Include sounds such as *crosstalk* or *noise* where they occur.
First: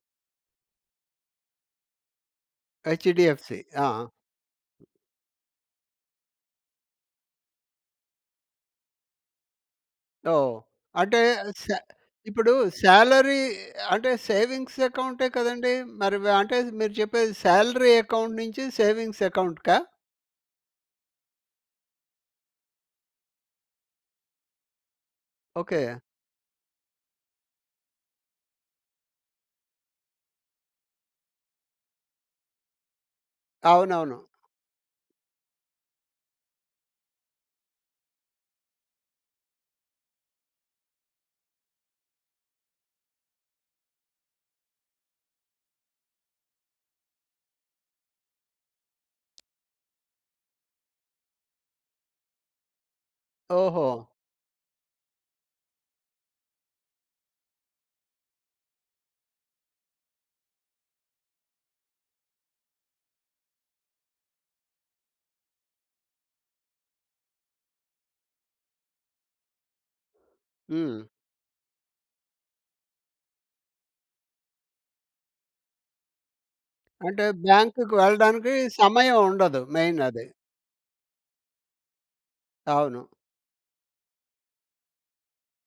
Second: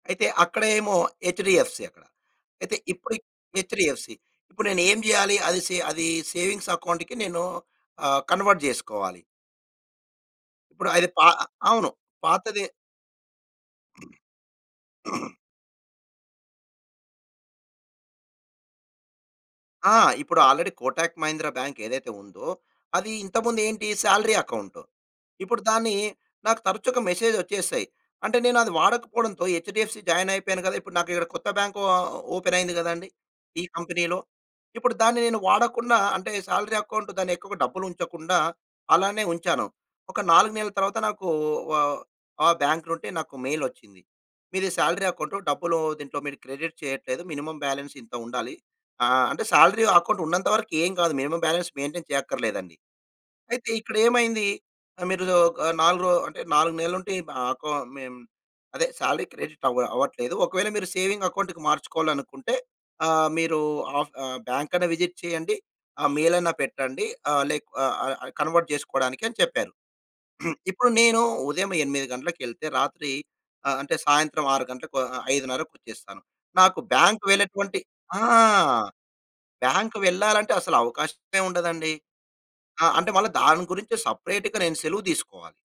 అయితే అక్కడ ఏమో ఎచ్‌డీఎఫ్‌సీ అక్కడ. అయితే ఇప్పుడు ఎచ్‌డీఎఫ్‌సీ. ఆ! ఎచ్‌డీఎఫ్‌సీ, ఇప్పుడు నేనేం చేయాలి? అది సే అది సేవింగ్స్ అకౌంట్‌కి, నేను ఆహ్, కన్వర్ట్ చేసుకోవాలి. ఓహ్! ఇప్పుడు ఆయన అంటే పా సే అవును ఇప్పుడు పాతదే సాలరీ అంటే సేవింగ్స్ అకౌంటే *clears throat* కదండీ! మరి వా అంటే మీరు చెప్పేది సాలరీ అకౌంట్ నుంచి సేవింగ్స్ అకౌంట్‌కా? ఆ! ఇప్పుడు ఆల్‌రెడీ కోటక్ మహీంద్ర బ్యాంక్ ఏదైతే ఉందో, అది ఇంతకుముందు ఏంటి సాలరీ అకౌంట్. ఇప్పుడు దాన్ని ఓకే. నాకు తరచుగా మెసేజ్ వచ్చేసాయి. అంటే నేనది వాడకపోవడంతో హెచ్‌డీఎఫ్‌సీ జాయిన్ అయిపోయాను కదా! ఇప్పుడు నాకిక్కడ కొత్త బ్యాంక్ అకౌంట్ ఆహ్, ఓపెన్ అయింది కదాండి ఈ కంపెనీలో. అవునవును. ఇప్పుడు దాన్ని నేను వాడకుండా అంటే సాలరీ అకౌంట్ దాన్ని ఎక్కువగా డబ్బులు ఉంచకుండా అలానే ఉంచాను. ఒక 4 నెలల తర్వాత నాకు ఆహ్, ఆ బ్యాంక్‌లో ఉంటే నాకు మెయిల్ వచ్చింది. "మీది సాలరీ అకౌంట్. డబ్బులు దీంట్లో మీరు క్రెడిట్ చేయట్లేదు, మినిమమ్ బ్యాలెన్స్ ఇంత ఉండాలి". ఆహ్, అంటే సాలరీ అకౌంట్ ఉన్నంతవరకు ఏమి కాదు. మినిమమ్ బ్యాలెన్స్ మెయింటైన్ చేయక్కర్లేదండి. అయితే ఓహో! ఇక్కడేమైంది? మీరు ఒక 4 రో అంటే 4 నెలలు ఉంటే, ఆహ్, అదే సాలరీ క్రెడిట్ అవ్వ అవ్వట్లేదు. ఒకవేళ మీరు సేవింగ్ అకౌంట్‌కి మార్చుకోవాలనుకుంటే ఆహ్, మీరు ఆఫ్ ఆహ్, బ్యాంక్‌ని విజిట్ చేయండి, ఆ మెయిలన్నా పెట్టండి. ఆ లేక్ ఆహ్, ఆహ్, కన్వర్ట్ చేసుకోవడానికి అని చెప్పారు. *clears throat* ఇప్పుడు హ్మ్. నేను ఉదయం 8 గంటలకెళ్తే, రాత్రి ఆహ్, అంటె సాయంత్రం 6 గంటలకు, ఆహ్, ఆహ్, 5:30కి వచ్చేస్తాను. నాకు బ్యాంక్ అంటే, వెళ్లేటువంటి బ్యాంక్‌కి ఆ! వెళ్ళడానికి సమయం ఉండదు. బ్యాంక్ మెయిన్ అది. వెళ్లాలంటే అసలవకాశమే ఉండదండి. ఆహ్, అవును. అంటే మళ్ళా దాని గురించి సెపరేట్‌గా నేను సెలవు తీసుకోవాలి!